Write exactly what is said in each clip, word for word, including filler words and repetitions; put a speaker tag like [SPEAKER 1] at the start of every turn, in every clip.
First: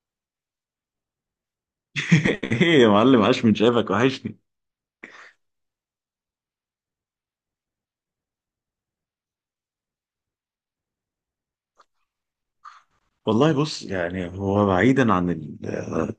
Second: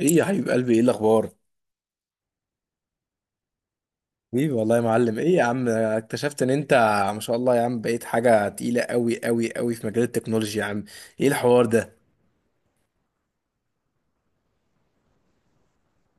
[SPEAKER 1] ايه يا حبيب قلبي؟ ايه الاخبار؟
[SPEAKER 2] ايه يا معلم، عاش من شافك، وحشني.
[SPEAKER 1] حبيبي والله يا معلم، ايه يا عم؟ اكتشفت ان انت ما شاء الله يا عم بقيت حاجه تقيله قوي قوي قوي في مجال التكنولوجيا يا عم. ايه الحوار ده؟
[SPEAKER 2] والله بص، يعني هو بعيدا عن ال-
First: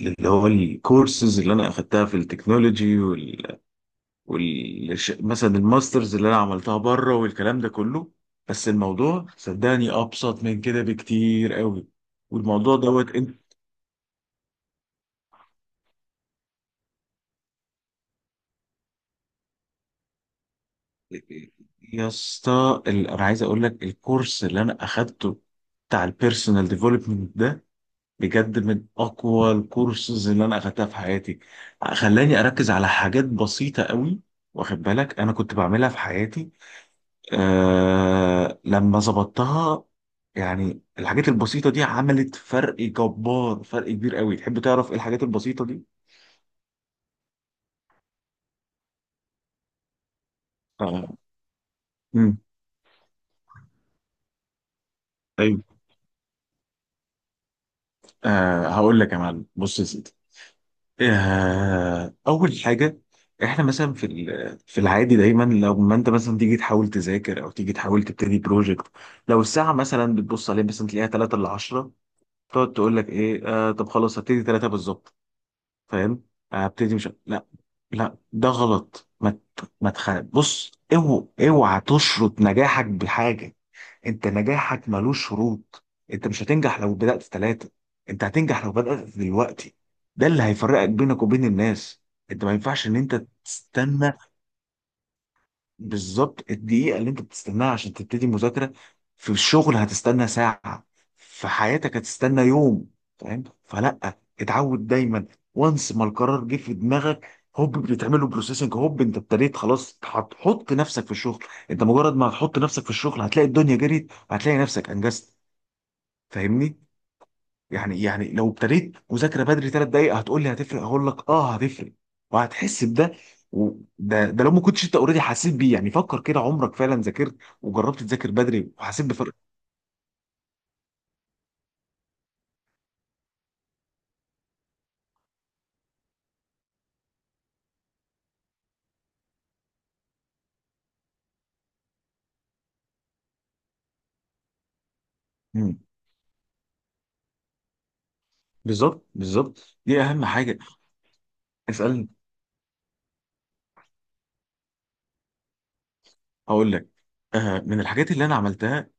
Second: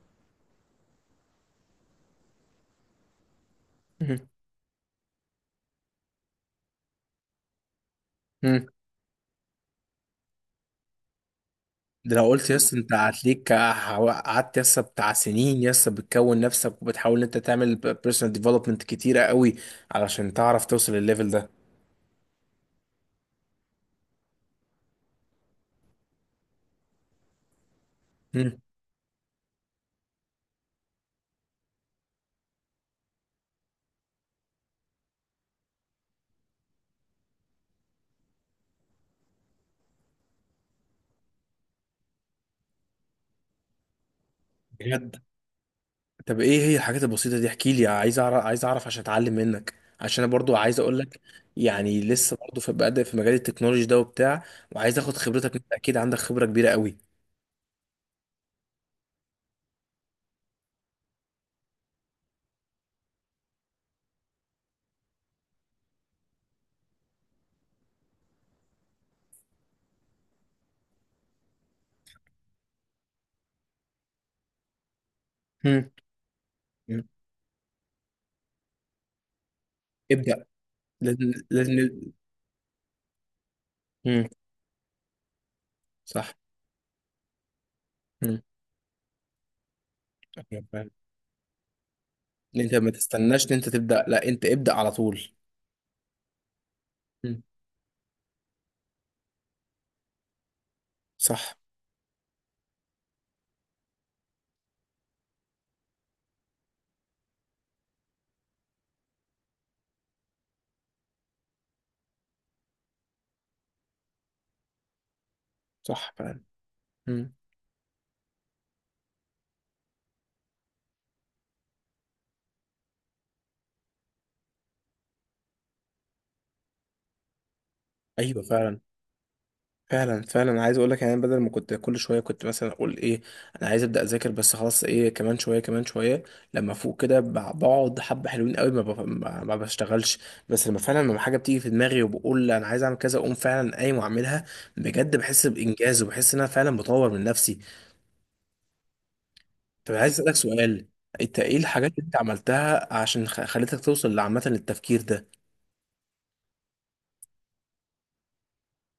[SPEAKER 2] اللي هو الكورسز اللي انا اخدتها في التكنولوجي وال,
[SPEAKER 1] مهم.
[SPEAKER 2] وال... مثلا الماسترز اللي انا عملتها بره والكلام ده كله.
[SPEAKER 1] مم.
[SPEAKER 2] بس الموضوع صدقني ابسط من كده بكتير قوي.
[SPEAKER 1] ده لو قلت يس
[SPEAKER 2] والموضوع
[SPEAKER 1] انت
[SPEAKER 2] دوت انت
[SPEAKER 1] هتليك، قعدت يس بتاع سنين يس بتكون نفسك وبتحاول ان انت تعمل بيرسونال ديفلوبمنت كتيره قوي علشان تعرف توصل للليفل ده.
[SPEAKER 2] يا اسطى، ال- انا عايز اقول لك الكورس اللي انا اخدته بتاع البيرسونال ديفلوبمنت ده، بجد
[SPEAKER 1] مم.
[SPEAKER 2] من اقوى الكورسز اللي انا اخدتها في حياتي. خلاني اركز على حاجات بسيطه قوي، واخد بالك، انا كنت بعملها في حياتي آه لما ظبطتها. يعني الحاجات البسيطه دي عملت فرق جبار، فرق كبير قوي. تحب تعرف ايه
[SPEAKER 1] بجد؟
[SPEAKER 2] الحاجات البسيطه دي؟
[SPEAKER 1] طب ايه هي الحاجات البسيطة دي؟ احكي لي، عايز اعرف، عايز اعرف عشان اتعلم منك، عشان انا برضو عايز اقول
[SPEAKER 2] آه.
[SPEAKER 1] لك، يعني لسه
[SPEAKER 2] مم.
[SPEAKER 1] برضو في بادئ في مجال التكنولوجي ده وبتاع، وعايز اخد خبرتك.
[SPEAKER 2] طيب،
[SPEAKER 1] انت اكيد عندك خبرة كبيرة قوي.
[SPEAKER 2] آه هقول لك يا معلم، بص يا سيدي، آه، أول حاجة: إحنا مثلا في ال- في العادي، دايما لو ما أنت مثلا تيجي تحاول تذاكر أو تيجي تحاول تبتدي بروجكت، لو الساعة مثلا بتبص عليها مثلا تلاقيها تلاته ل عشرة، تقعد تقول لك إيه، آه طب خلاص هبتدي تلاته بالظبط.
[SPEAKER 1] مم.
[SPEAKER 2] فاهم؟ هبتدي،
[SPEAKER 1] مم.
[SPEAKER 2] مش، لا لا، ده غلط. ما ت- ما تخ...
[SPEAKER 1] ابدأ.
[SPEAKER 2] بص، اوعى
[SPEAKER 1] لازم،
[SPEAKER 2] اوعى
[SPEAKER 1] لازم.
[SPEAKER 2] تشرط نجاحك بحاجة. انت
[SPEAKER 1] مم.
[SPEAKER 2] نجاحك ملوش شروط. انت
[SPEAKER 1] صح.
[SPEAKER 2] مش هتنجح لو بدأت في ثلاثة، انت
[SPEAKER 1] مم.
[SPEAKER 2] هتنجح لو بدأت دلوقتي. ده اللي
[SPEAKER 1] أيوة
[SPEAKER 2] هيفرقك
[SPEAKER 1] فعلا.
[SPEAKER 2] بينك وبين الناس. انت ما
[SPEAKER 1] إن انت
[SPEAKER 2] ينفعش
[SPEAKER 1] ما
[SPEAKER 2] ان انت
[SPEAKER 1] تستناش ان انت تبدأ،
[SPEAKER 2] تستنى.
[SPEAKER 1] لا انت ابدأ على طول.
[SPEAKER 2] بالظبط الدقيقة اللي انت
[SPEAKER 1] مم.
[SPEAKER 2] بتستناها عشان تبتدي مذاكرة، في الشغل هتستنى ساعة، في
[SPEAKER 1] صح.
[SPEAKER 2] حياتك هتستنى يوم. فاهم؟ فلا، اتعود دايما، وانس ما القرار جه في دماغك، هوب بتعمله بروسيسنج، هوب انت ابتديت، خلاص هتحط نفسك في الشغل. انت مجرد ما هتحط نفسك في الشغل هتلاقي الدنيا جريت، وهتلاقي نفسك انجزت.
[SPEAKER 1] صح فعلا.
[SPEAKER 2] فاهمني؟
[SPEAKER 1] مم.
[SPEAKER 2] يعني يعني لو ابتديت مذاكره بدري ثلاث دقائق، هتقول لي هتفرق؟ هقول لك اه هتفرق، وهتحس بده. وده ده ده لو ما كنتش انت اوريدي حسيت بيه، يعني فكر كده، عمرك فعلا ذاكرت وجربت تذاكر
[SPEAKER 1] ايوه
[SPEAKER 2] بدري
[SPEAKER 1] فعلا،
[SPEAKER 2] وحسيت بفرق؟
[SPEAKER 1] فعلا فعلا. أنا عايز اقول لك، يعني بدل ما كنت كل شويه كنت مثلا اقول ايه، انا عايز ابدا اذاكر، بس خلاص ايه، كمان شويه، كمان شويه. لما فوق كده بع- بقعد حبه حلوين قوي ما, بف- ما ما بشتغلش. بس لما فعلا لما حاجه بتيجي في دماغي وبقول انا عايز اعمل كذا، اقوم فعلا قايم واعملها. بجد بحس
[SPEAKER 2] مم.
[SPEAKER 1] بانجاز، وبحس ان انا فعلا بطور من نفسي.
[SPEAKER 2] بالظبط بالظبط،
[SPEAKER 1] طب
[SPEAKER 2] دي
[SPEAKER 1] عايز
[SPEAKER 2] اهم
[SPEAKER 1] اسالك
[SPEAKER 2] حاجه.
[SPEAKER 1] سؤال: انت ايه الحاجات اللي
[SPEAKER 2] اسالني
[SPEAKER 1] انت عملتها عشان خ- خلتك توصل لعامه للتفكير ده؟
[SPEAKER 2] هقول لك. آه، من الحاجات اللي انا عملتها،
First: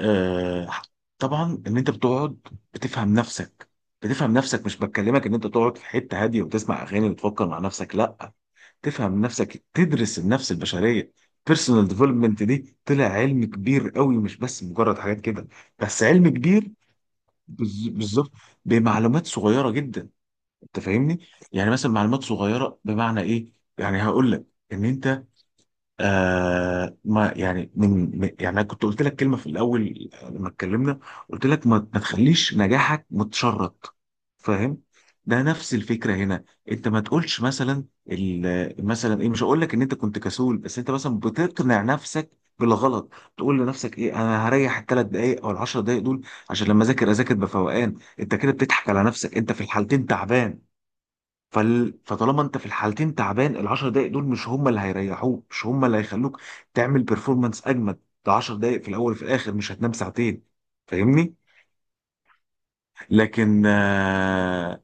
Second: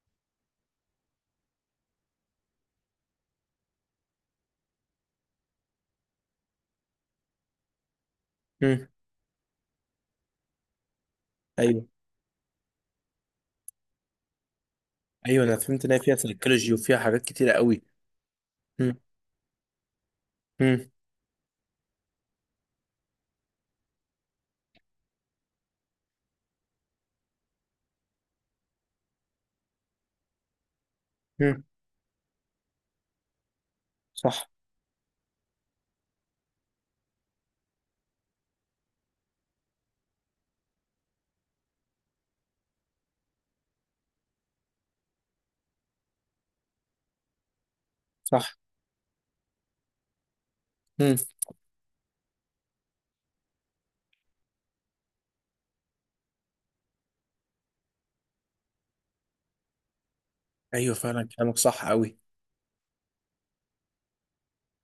[SPEAKER 2] آه، طبعا ان انت بتقعد بتفهم نفسك. بتفهم نفسك، مش بكلمك ان انت تقعد في حته هاديه وتسمع اغاني وتفكر مع نفسك، لا.
[SPEAKER 1] امم.
[SPEAKER 2] تفهم نفسك، تدرس النفس البشريه.
[SPEAKER 1] ايوه،
[SPEAKER 2] بيرسونال ديفلوبمنت دي طلع علم كبير قوي، مش بس مجرد حاجات
[SPEAKER 1] ايوه
[SPEAKER 2] كده.
[SPEAKER 1] انا فهمت ان هي
[SPEAKER 2] بس
[SPEAKER 1] فيها
[SPEAKER 2] علم كبير،
[SPEAKER 1] سيكولوجي وفيها حاجات كتيره قوي.
[SPEAKER 2] بز- بالظبط،
[SPEAKER 1] امم.
[SPEAKER 2] بمعلومات صغيره جدا. انت فاهمني؟ يعني مثلا معلومات صغيره بمعنى ايه يعني؟ هقول لك. ان انت، آه ما يعني من من- يعني انا كنت قلت لك كلمه في الاول لما اتكلمنا، قلت
[SPEAKER 1] امم.
[SPEAKER 2] لك ما, ما تخليش نجاحك متشرط.
[SPEAKER 1] صح.
[SPEAKER 2] فاهم؟ ده نفس الفكره هنا. انت ما تقولش مثلا، ال- مثلا ايه، مش هقول لك ان انت كنت كسول، بس انت مثلا بتقنع نفسك بالغلط. تقول لنفسك ايه، انا هريح الثلاث دقائق او العشر دقائق دول عشان لما اذاكر اذاكر بفوقان. انت كده
[SPEAKER 1] صح.
[SPEAKER 2] بتضحك على نفسك، انت في الحالتين تعبان.
[SPEAKER 1] امم.
[SPEAKER 2] فال... فطالما انت في الحالتين تعبان، العشر دقايق دول مش هم اللي هيريحوك، مش هم اللي هيخلوك تعمل بيرفورمانس اجمد. ده عشر دقايق في الاول وفي الاخر، مش هتنام ساعتين.
[SPEAKER 1] ايوه فعلا،
[SPEAKER 2] فاهمني؟
[SPEAKER 1] كلامك صح قوي.
[SPEAKER 2] لكن آه...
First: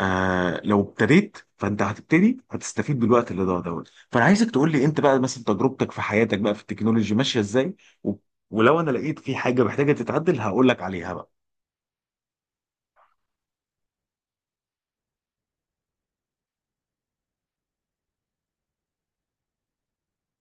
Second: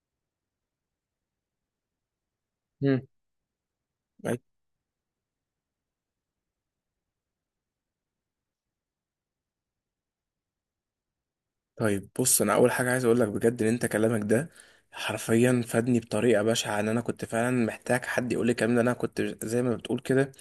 [SPEAKER 2] آه... لو ابتديت فانت هتبتدي هتستفيد
[SPEAKER 1] امم.
[SPEAKER 2] بالوقت اللي ضاع دوت. فانا
[SPEAKER 1] أي-
[SPEAKER 2] عايزك تقول لي انت بقى مثلا تجربتك في حياتك بقى في التكنولوجي ماشيه ازاي، و... ولو انا لقيت في حاجه محتاجه تتعدل هقول لك عليها بقى.
[SPEAKER 1] طيب بص، انا اول حاجه عايز اقول لك بجد ان انت كلامك ده حرفيا فادني بطريقه بشعه. ان انا كنت فعلا محتاج حد يقول لي الكلام ده. انا كنت زي ما بتقول كده،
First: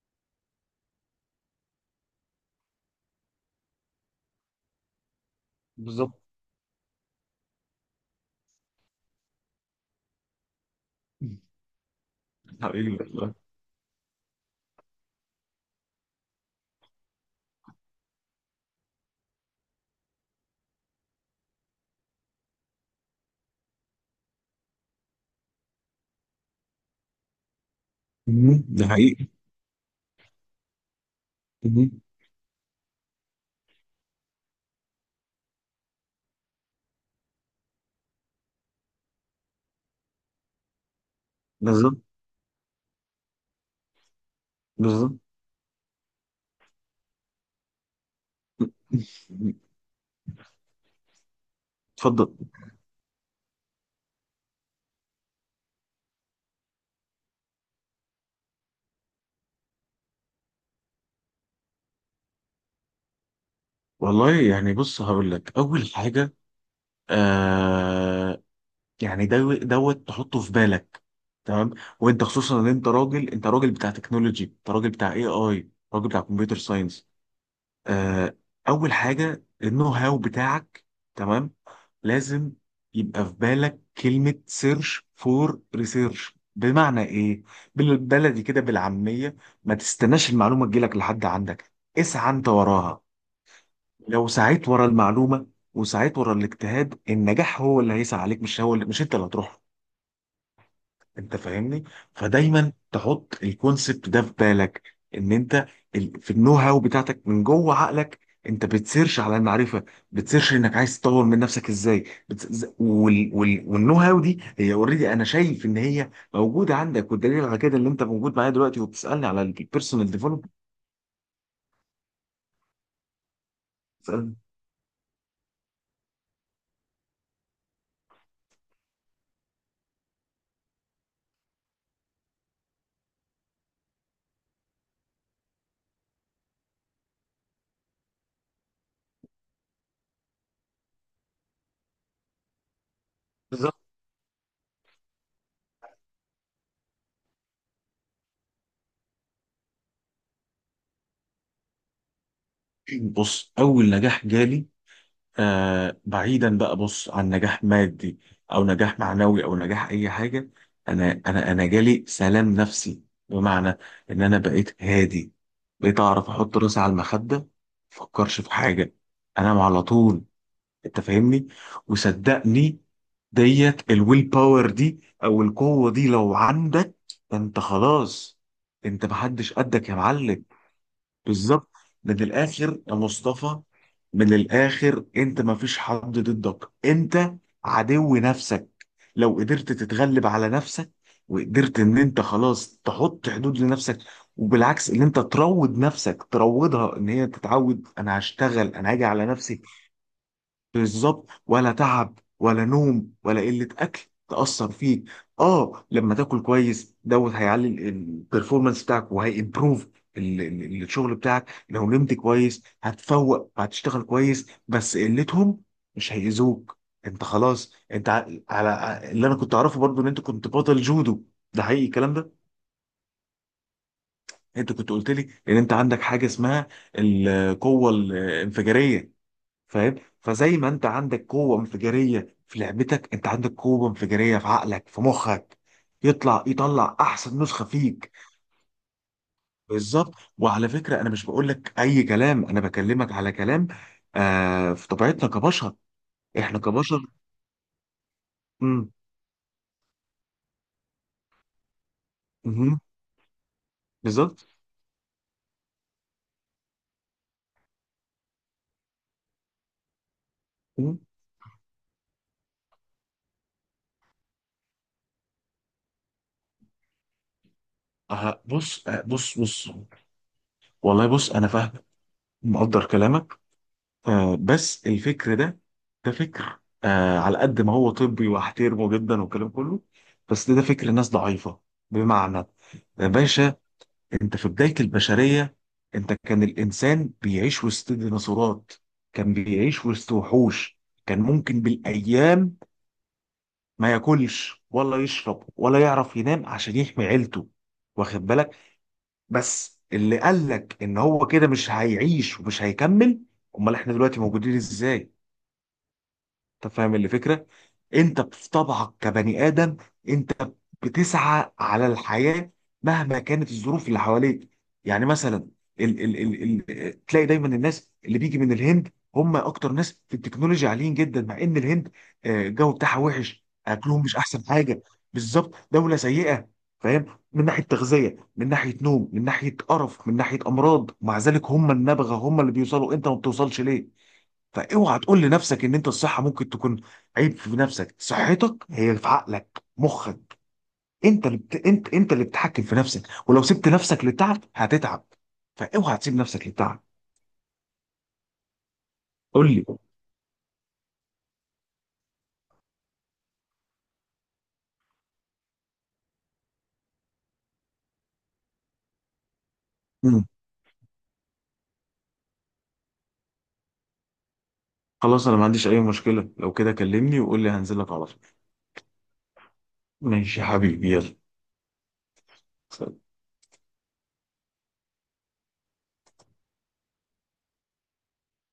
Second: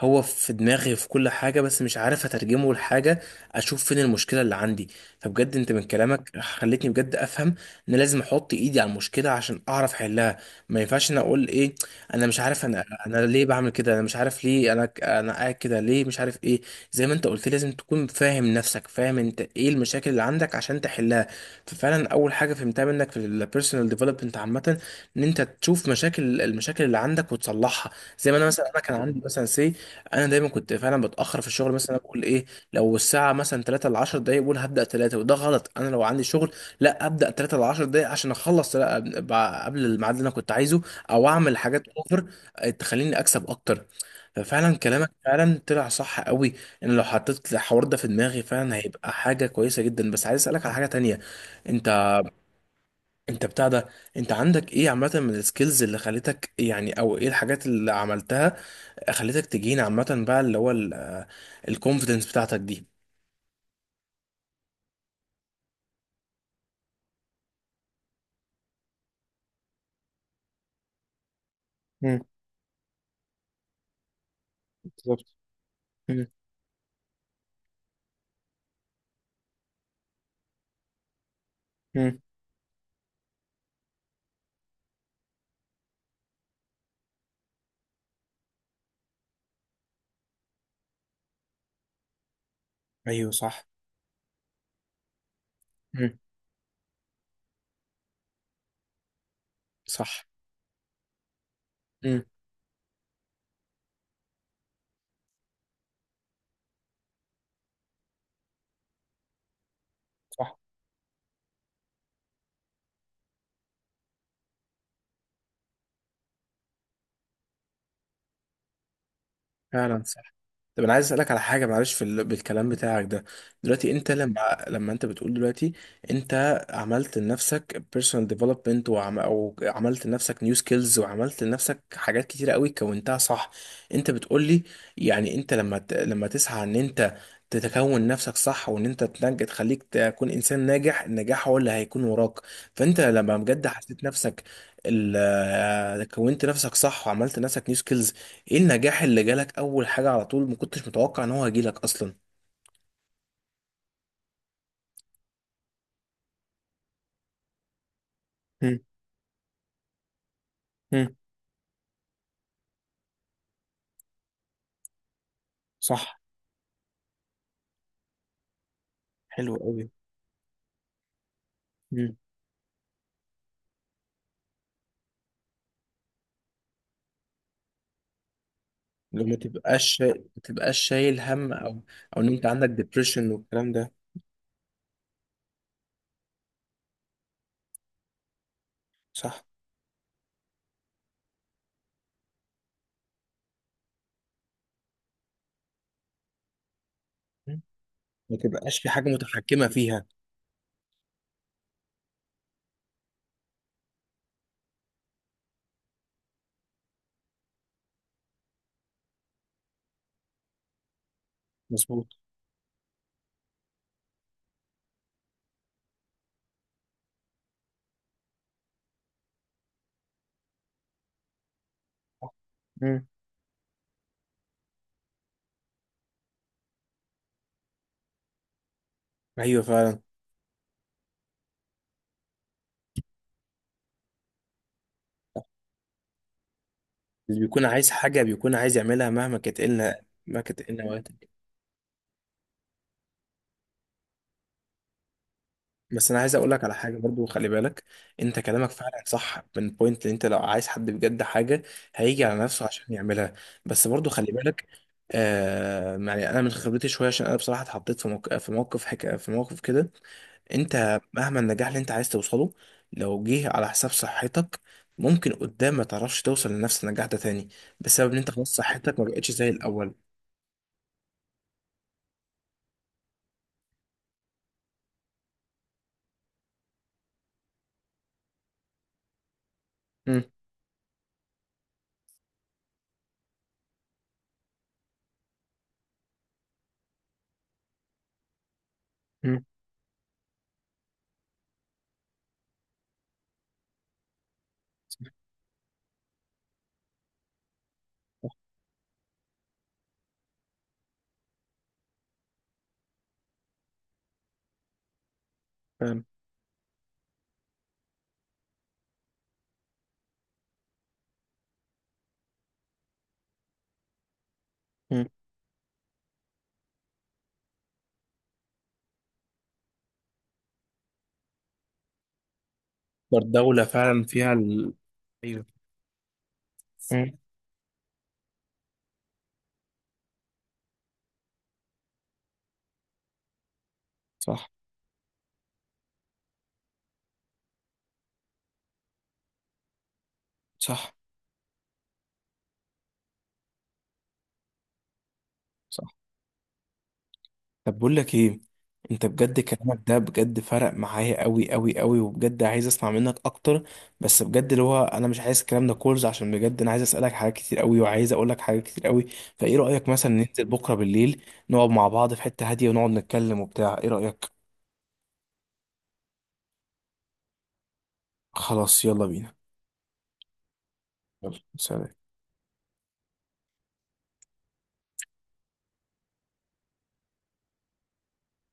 [SPEAKER 1] هو في دماغي في كل حاجة، بس مش عارف أترجمه لحاجة، أشوف فين المشكلة اللي عندي. فبجد أنت من
[SPEAKER 2] بالظبط.
[SPEAKER 1] كلامك خلتني بجد أفهم إن لازم أحط إيدي على المشكلة عشان أعرف أحلها. ما ينفعش أنا أقول إيه، أنا مش عارف أنا
[SPEAKER 2] حقيقي
[SPEAKER 1] أنا
[SPEAKER 2] والله.
[SPEAKER 1] ليه بعمل كده، أنا مش عارف ليه أنا أنا قاعد كده ليه، مش عارف إيه. زي ما أنت قلت لي، لازم تكون فاهم نفسك، فاهم أنت إيه المشاكل اللي عندك عشان تحلها. ففعلا أول حاجة فهمتها منك في البيرسونال ديفلوبمنت عامة، ان انت تشوف مشاكل المشاكل اللي عندك وتصلحها. زي ما انا
[SPEAKER 2] مم.
[SPEAKER 1] مثلا، انا
[SPEAKER 2] ده
[SPEAKER 1] كان عندي
[SPEAKER 2] حقيقي.
[SPEAKER 1] مثلا سي. انا دايما كنت فعلا بتاخر في الشغل،
[SPEAKER 2] مم.
[SPEAKER 1] مثلا بقول ايه، لو الساعه مثلا تلاتة ل عشرة دقايق بقول هبدا تلاتة، وده غلط. انا لو عندي شغل، لا، ابدا تلاتة ل عشرة دقايق عشان اخلص، لا أب- قبل الميعاد اللي انا كنت عايزه، او اعمل حاجات
[SPEAKER 2] بالظبط
[SPEAKER 1] اوفر، آه، تخليني اكسب اكتر. ففعلا كلامك
[SPEAKER 2] بالظبط.
[SPEAKER 1] فعلا طلع صح قوي. ان لو حطيت الحوار ده في دماغي فعلا هيبقى حاجه كويسه جدا. بس عايز اسالك على حاجه تانية: انت
[SPEAKER 2] اتفضل.
[SPEAKER 1] انت بتاع ده، انت عندك ايه عامه من السكيلز اللي خلتك يعني، او ايه الحاجات اللي عملتها خلتك تجين عامة بقى اللي هو الكونفيدنس بتاعتك دي؟
[SPEAKER 2] والله يعني بص هقول لك اول حاجه. آه، يعني دو- دوت تحطه في بالك. تمام؟
[SPEAKER 1] مم.
[SPEAKER 2] وانت خصوصا ان انت راجل، انت راجل بتاع تكنولوجي، انت راجل بتاع اي
[SPEAKER 1] بالظبط.
[SPEAKER 2] اي، راجل بتاع
[SPEAKER 1] مم.
[SPEAKER 2] كمبيوتر ساينس. آه، اول حاجه النو هاو بتاعك. تمام؟
[SPEAKER 1] مم.
[SPEAKER 2] لازم يبقى في بالك كلمه سيرش فور ريسيرش. بمعنى ايه؟ بالبلدي كده، بالعاميه، ما تستناش المعلومه تجيلك لحد عندك، اسعى انت وراها.
[SPEAKER 1] ايوه، صح.
[SPEAKER 2] لو سعيت ورا المعلومه
[SPEAKER 1] مم.
[SPEAKER 2] وسعيت ورا الاجتهاد، النجاح هو اللي هيسعى عليك، مش هو اللي مش انت اللي هتروح له.
[SPEAKER 1] صح.
[SPEAKER 2] انت فاهمني؟
[SPEAKER 1] مم.
[SPEAKER 2] فدايما تحط الكونسبت ده في بالك، ان انت، ال- في النو هاو بتاعتك من جوه عقلك، انت بتسيرش على المعرفه، بتسيرش
[SPEAKER 1] صح
[SPEAKER 2] انك عايز تطور من نفسك ازاي. بت... ز- وال... وال... والنو هاو دي هي اوريدي انا شايف ان هي موجوده عندك، والدليل على كده اللي انت موجود معايا دلوقتي وبتسالني على
[SPEAKER 1] فعلا،
[SPEAKER 2] البيرسونال
[SPEAKER 1] صح.
[SPEAKER 2] ديفلوبمنت.
[SPEAKER 1] طب انا عايز اسالك على حاجه، معلش، في ال... بالكلام بتاعك ده دلوقتي، انت
[SPEAKER 2] بتسالني،
[SPEAKER 1] لما لما انت بتقول دلوقتي انت عملت لنفسك personal development، وعم... او عملت لنفسك new skills وعملت لنفسك حاجات كتيره قوي كونتها صح، انت بتقول لي يعني انت لما ت... لما تسعى ان انت تتكون نفسك صح، وان انت تنج... تخليك تكون انسان ناجح، النجاح هو اللي هيكون وراك. فانت لما بجد
[SPEAKER 2] بالظبط.
[SPEAKER 1] حسيت نفسك ال... كونت نفسك صح وعملت لنفسك new skills، ايه النجاح اللي جالك اول حاجة على طول ما كنتش متوقع ان هو هيجيلك اصلا؟
[SPEAKER 2] بص، اول نجاح جالي، آه بعيدا بقى، بص، عن نجاح مادي او
[SPEAKER 1] مم.
[SPEAKER 2] نجاح معنوي او نجاح اي حاجه،
[SPEAKER 1] مم.
[SPEAKER 2] انا انا انا جالي سلام نفسي. بمعنى ان انا بقيت هادي، بقيت
[SPEAKER 1] صح.
[SPEAKER 2] اعرف احط راسي على المخده ما افكرش في حاجه،
[SPEAKER 1] حلو
[SPEAKER 2] انام على
[SPEAKER 1] قوي.
[SPEAKER 2] طول. انت فاهمني؟
[SPEAKER 1] مم.
[SPEAKER 2] وصدقني، ديت الويل باور دي او القوه دي لو عندك، انت خلاص، انت
[SPEAKER 1] لو ما
[SPEAKER 2] محدش قدك
[SPEAKER 1] تبقاش
[SPEAKER 2] يا
[SPEAKER 1] شا- ما
[SPEAKER 2] معلم.
[SPEAKER 1] تبقاش شايل هم،
[SPEAKER 2] بالظبط.
[SPEAKER 1] او او
[SPEAKER 2] من
[SPEAKER 1] ان انت عندك
[SPEAKER 2] الاخر يا
[SPEAKER 1] ديبريشن
[SPEAKER 2] مصطفى،
[SPEAKER 1] والكلام ده.
[SPEAKER 2] من الاخر انت ما فيش حد ضدك، انت عدو نفسك. لو
[SPEAKER 1] صح.
[SPEAKER 2] قدرت تتغلب على نفسك وقدرت ان انت خلاص تحط حدود لنفسك، وبالعكس ان انت تروض نفسك، تروضها ان هي
[SPEAKER 1] مم.
[SPEAKER 2] تتعود، انا
[SPEAKER 1] ما
[SPEAKER 2] هشتغل،
[SPEAKER 1] تبقاش في
[SPEAKER 2] انا هاجي
[SPEAKER 1] حاجة
[SPEAKER 2] على نفسي.
[SPEAKER 1] متحكمة فيها.
[SPEAKER 2] بالظبط، ولا تعب ولا نوم ولا قلة أكل تأثر فيك. اه، لما تاكل كويس دوت هيعلي البرفورمانس بتاعك وهيمبروف ال- ال- الشغل بتاعك، لو
[SPEAKER 1] مظبوط.
[SPEAKER 2] نمت كويس هتفوق وهتشتغل كويس. بس قلتهم مش هيأذوك. انت خلاص. انت ع- على اللي انا كنت اعرفه برضو، ان انت كنت بطل جودو، ده حقيقي الكلام
[SPEAKER 1] صح.
[SPEAKER 2] ده.
[SPEAKER 1] مم.
[SPEAKER 2] انت كنت قلت لي ان انت عندك حاجة اسمها القوة الانفجارية،
[SPEAKER 1] ايوه
[SPEAKER 2] فاهم؟
[SPEAKER 1] فعلا.
[SPEAKER 2] فزي ما انت عندك قوه انفجاريه في لعبتك، انت عندك قوه انفجاريه في عقلك، في مخك، يطلع يطلع
[SPEAKER 1] اللي
[SPEAKER 2] احسن
[SPEAKER 1] بيكون
[SPEAKER 2] نسخه
[SPEAKER 1] عايز
[SPEAKER 2] فيك.
[SPEAKER 1] حاجة بيكون عايز يعملها مهما كانت إيه الن-
[SPEAKER 2] بالظبط.
[SPEAKER 1] مهما كانت
[SPEAKER 2] وعلى
[SPEAKER 1] إيه
[SPEAKER 2] فكره انا
[SPEAKER 1] النواتج.
[SPEAKER 2] مش بقول لك اي كلام، انا بكلمك على كلام. آه، في طبيعتنا كبشر،
[SPEAKER 1] بس انا عايز اقول
[SPEAKER 2] احنا
[SPEAKER 1] لك على حاجه
[SPEAKER 2] كبشر.
[SPEAKER 1] برضو، خلي بالك. انت كلامك
[SPEAKER 2] امم،
[SPEAKER 1] فعلا صح من بوينت ان انت لو عايز حد بجد حاجه هيجي على نفسه
[SPEAKER 2] امم،
[SPEAKER 1] عشان يعملها. بس برضو خلي
[SPEAKER 2] بالظبط.
[SPEAKER 1] بالك. آه يعني انا من خبرتي شويه، عشان انا بصراحه اتحطيت في موقف في موقف حك... في موقف كده.
[SPEAKER 2] مم.
[SPEAKER 1] انت مهما النجاح اللي انت عايز توصله، لو جه على حساب صحتك، ممكن قدام ما تعرفش توصل لنفس النجاح ده تاني، بسبب ان انت
[SPEAKER 2] آه
[SPEAKER 1] خلاص
[SPEAKER 2] بص
[SPEAKER 1] صحتك
[SPEAKER 2] آه
[SPEAKER 1] ما بقتش
[SPEAKER 2] بص
[SPEAKER 1] زي
[SPEAKER 2] بص
[SPEAKER 1] الاول.
[SPEAKER 2] والله بص، انا فاهم، مقدر كلامك. آه بس الفكر ده، ده فكر آه على قد ما هو طبي واحترمه جدا والكلام كله،
[SPEAKER 1] امم.
[SPEAKER 2] بس ده, ده فكر ناس ضعيفة. بمعنى، يا باشا، انت في بداية البشرية، انت كان الانسان بيعيش وسط ديناصورات، كان
[SPEAKER 1] امم.
[SPEAKER 2] بيعيش وسط وحوش، كان ممكن بالايام ما ياكلش ولا يشرب ولا يعرف ينام عشان يحمي عيلته. واخد بالك؟ بس اللي قال لك ان هو كده مش هيعيش ومش هيكمل؟ امال احنا دلوقتي موجودين ازاي؟
[SPEAKER 1] فعلا.
[SPEAKER 2] انت فاهم الفكره؟ انت في طبعك كبني ادم، انت بتسعى على الحياه مهما كانت الظروف اللي حواليك.
[SPEAKER 1] امم.
[SPEAKER 2] يعني مثلا ال ال ال ال تلاقي دايما الناس اللي بيجي من الهند هم اكتر ناس في التكنولوجيا عاليين جدا، مع ان الهند آه، الجو بتاعها وحش،
[SPEAKER 1] الدوله فعلا
[SPEAKER 2] اكلهم مش
[SPEAKER 1] فيها
[SPEAKER 2] احسن
[SPEAKER 1] ال...
[SPEAKER 2] حاجه.
[SPEAKER 1] ايوه.
[SPEAKER 2] بالظبط، دوله سيئه. فاهم؟
[SPEAKER 1] امم.
[SPEAKER 2] من ناحيه تغذيه، من ناحيه نوم، من ناحيه قرف، من ناحيه امراض، مع ذلك هم النبغه، هم اللي بيوصلوا. انت ما بتوصلش ليه؟
[SPEAKER 1] صح.
[SPEAKER 2] فاوعى تقول لنفسك ان انت الصحه ممكن تكون عيب في نفسك. صحتك هي في عقلك، مخك،
[SPEAKER 1] صح.
[SPEAKER 2] انت اللي بت... انت انت اللي بتتحكم في نفسك، ولو سبت نفسك للتعب هتتعب.
[SPEAKER 1] صح.
[SPEAKER 2] فاوعى تسيب نفسك للتعب.
[SPEAKER 1] طب بقول لك ايه، انت بجد
[SPEAKER 2] قول لي.
[SPEAKER 1] كلامك ده بجد فرق معايا قوي قوي قوي، وبجد عايز اسمع منك اكتر، بس بجد اللي هو انا مش عايز الكلام ده كولز، عشان بجد انا عايز اسالك حاجات كتير قوي وعايز اقول لك حاجات كتير قوي. فايه رايك مثلا
[SPEAKER 2] مم.
[SPEAKER 1] ننزل بكره بالليل، نقعد مع بعض في حته هاديه ونقعد نتكلم وبتاع، ايه رايك؟
[SPEAKER 2] خلاص انا ما عنديش اي مشكله، لو كده كلمني وقول لي هنزل لك على طول.
[SPEAKER 1] خلاص يلا بينا.
[SPEAKER 2] ماشي يا حبيبي، يلا،
[SPEAKER 1] يلا سلام.
[SPEAKER 2] سلام.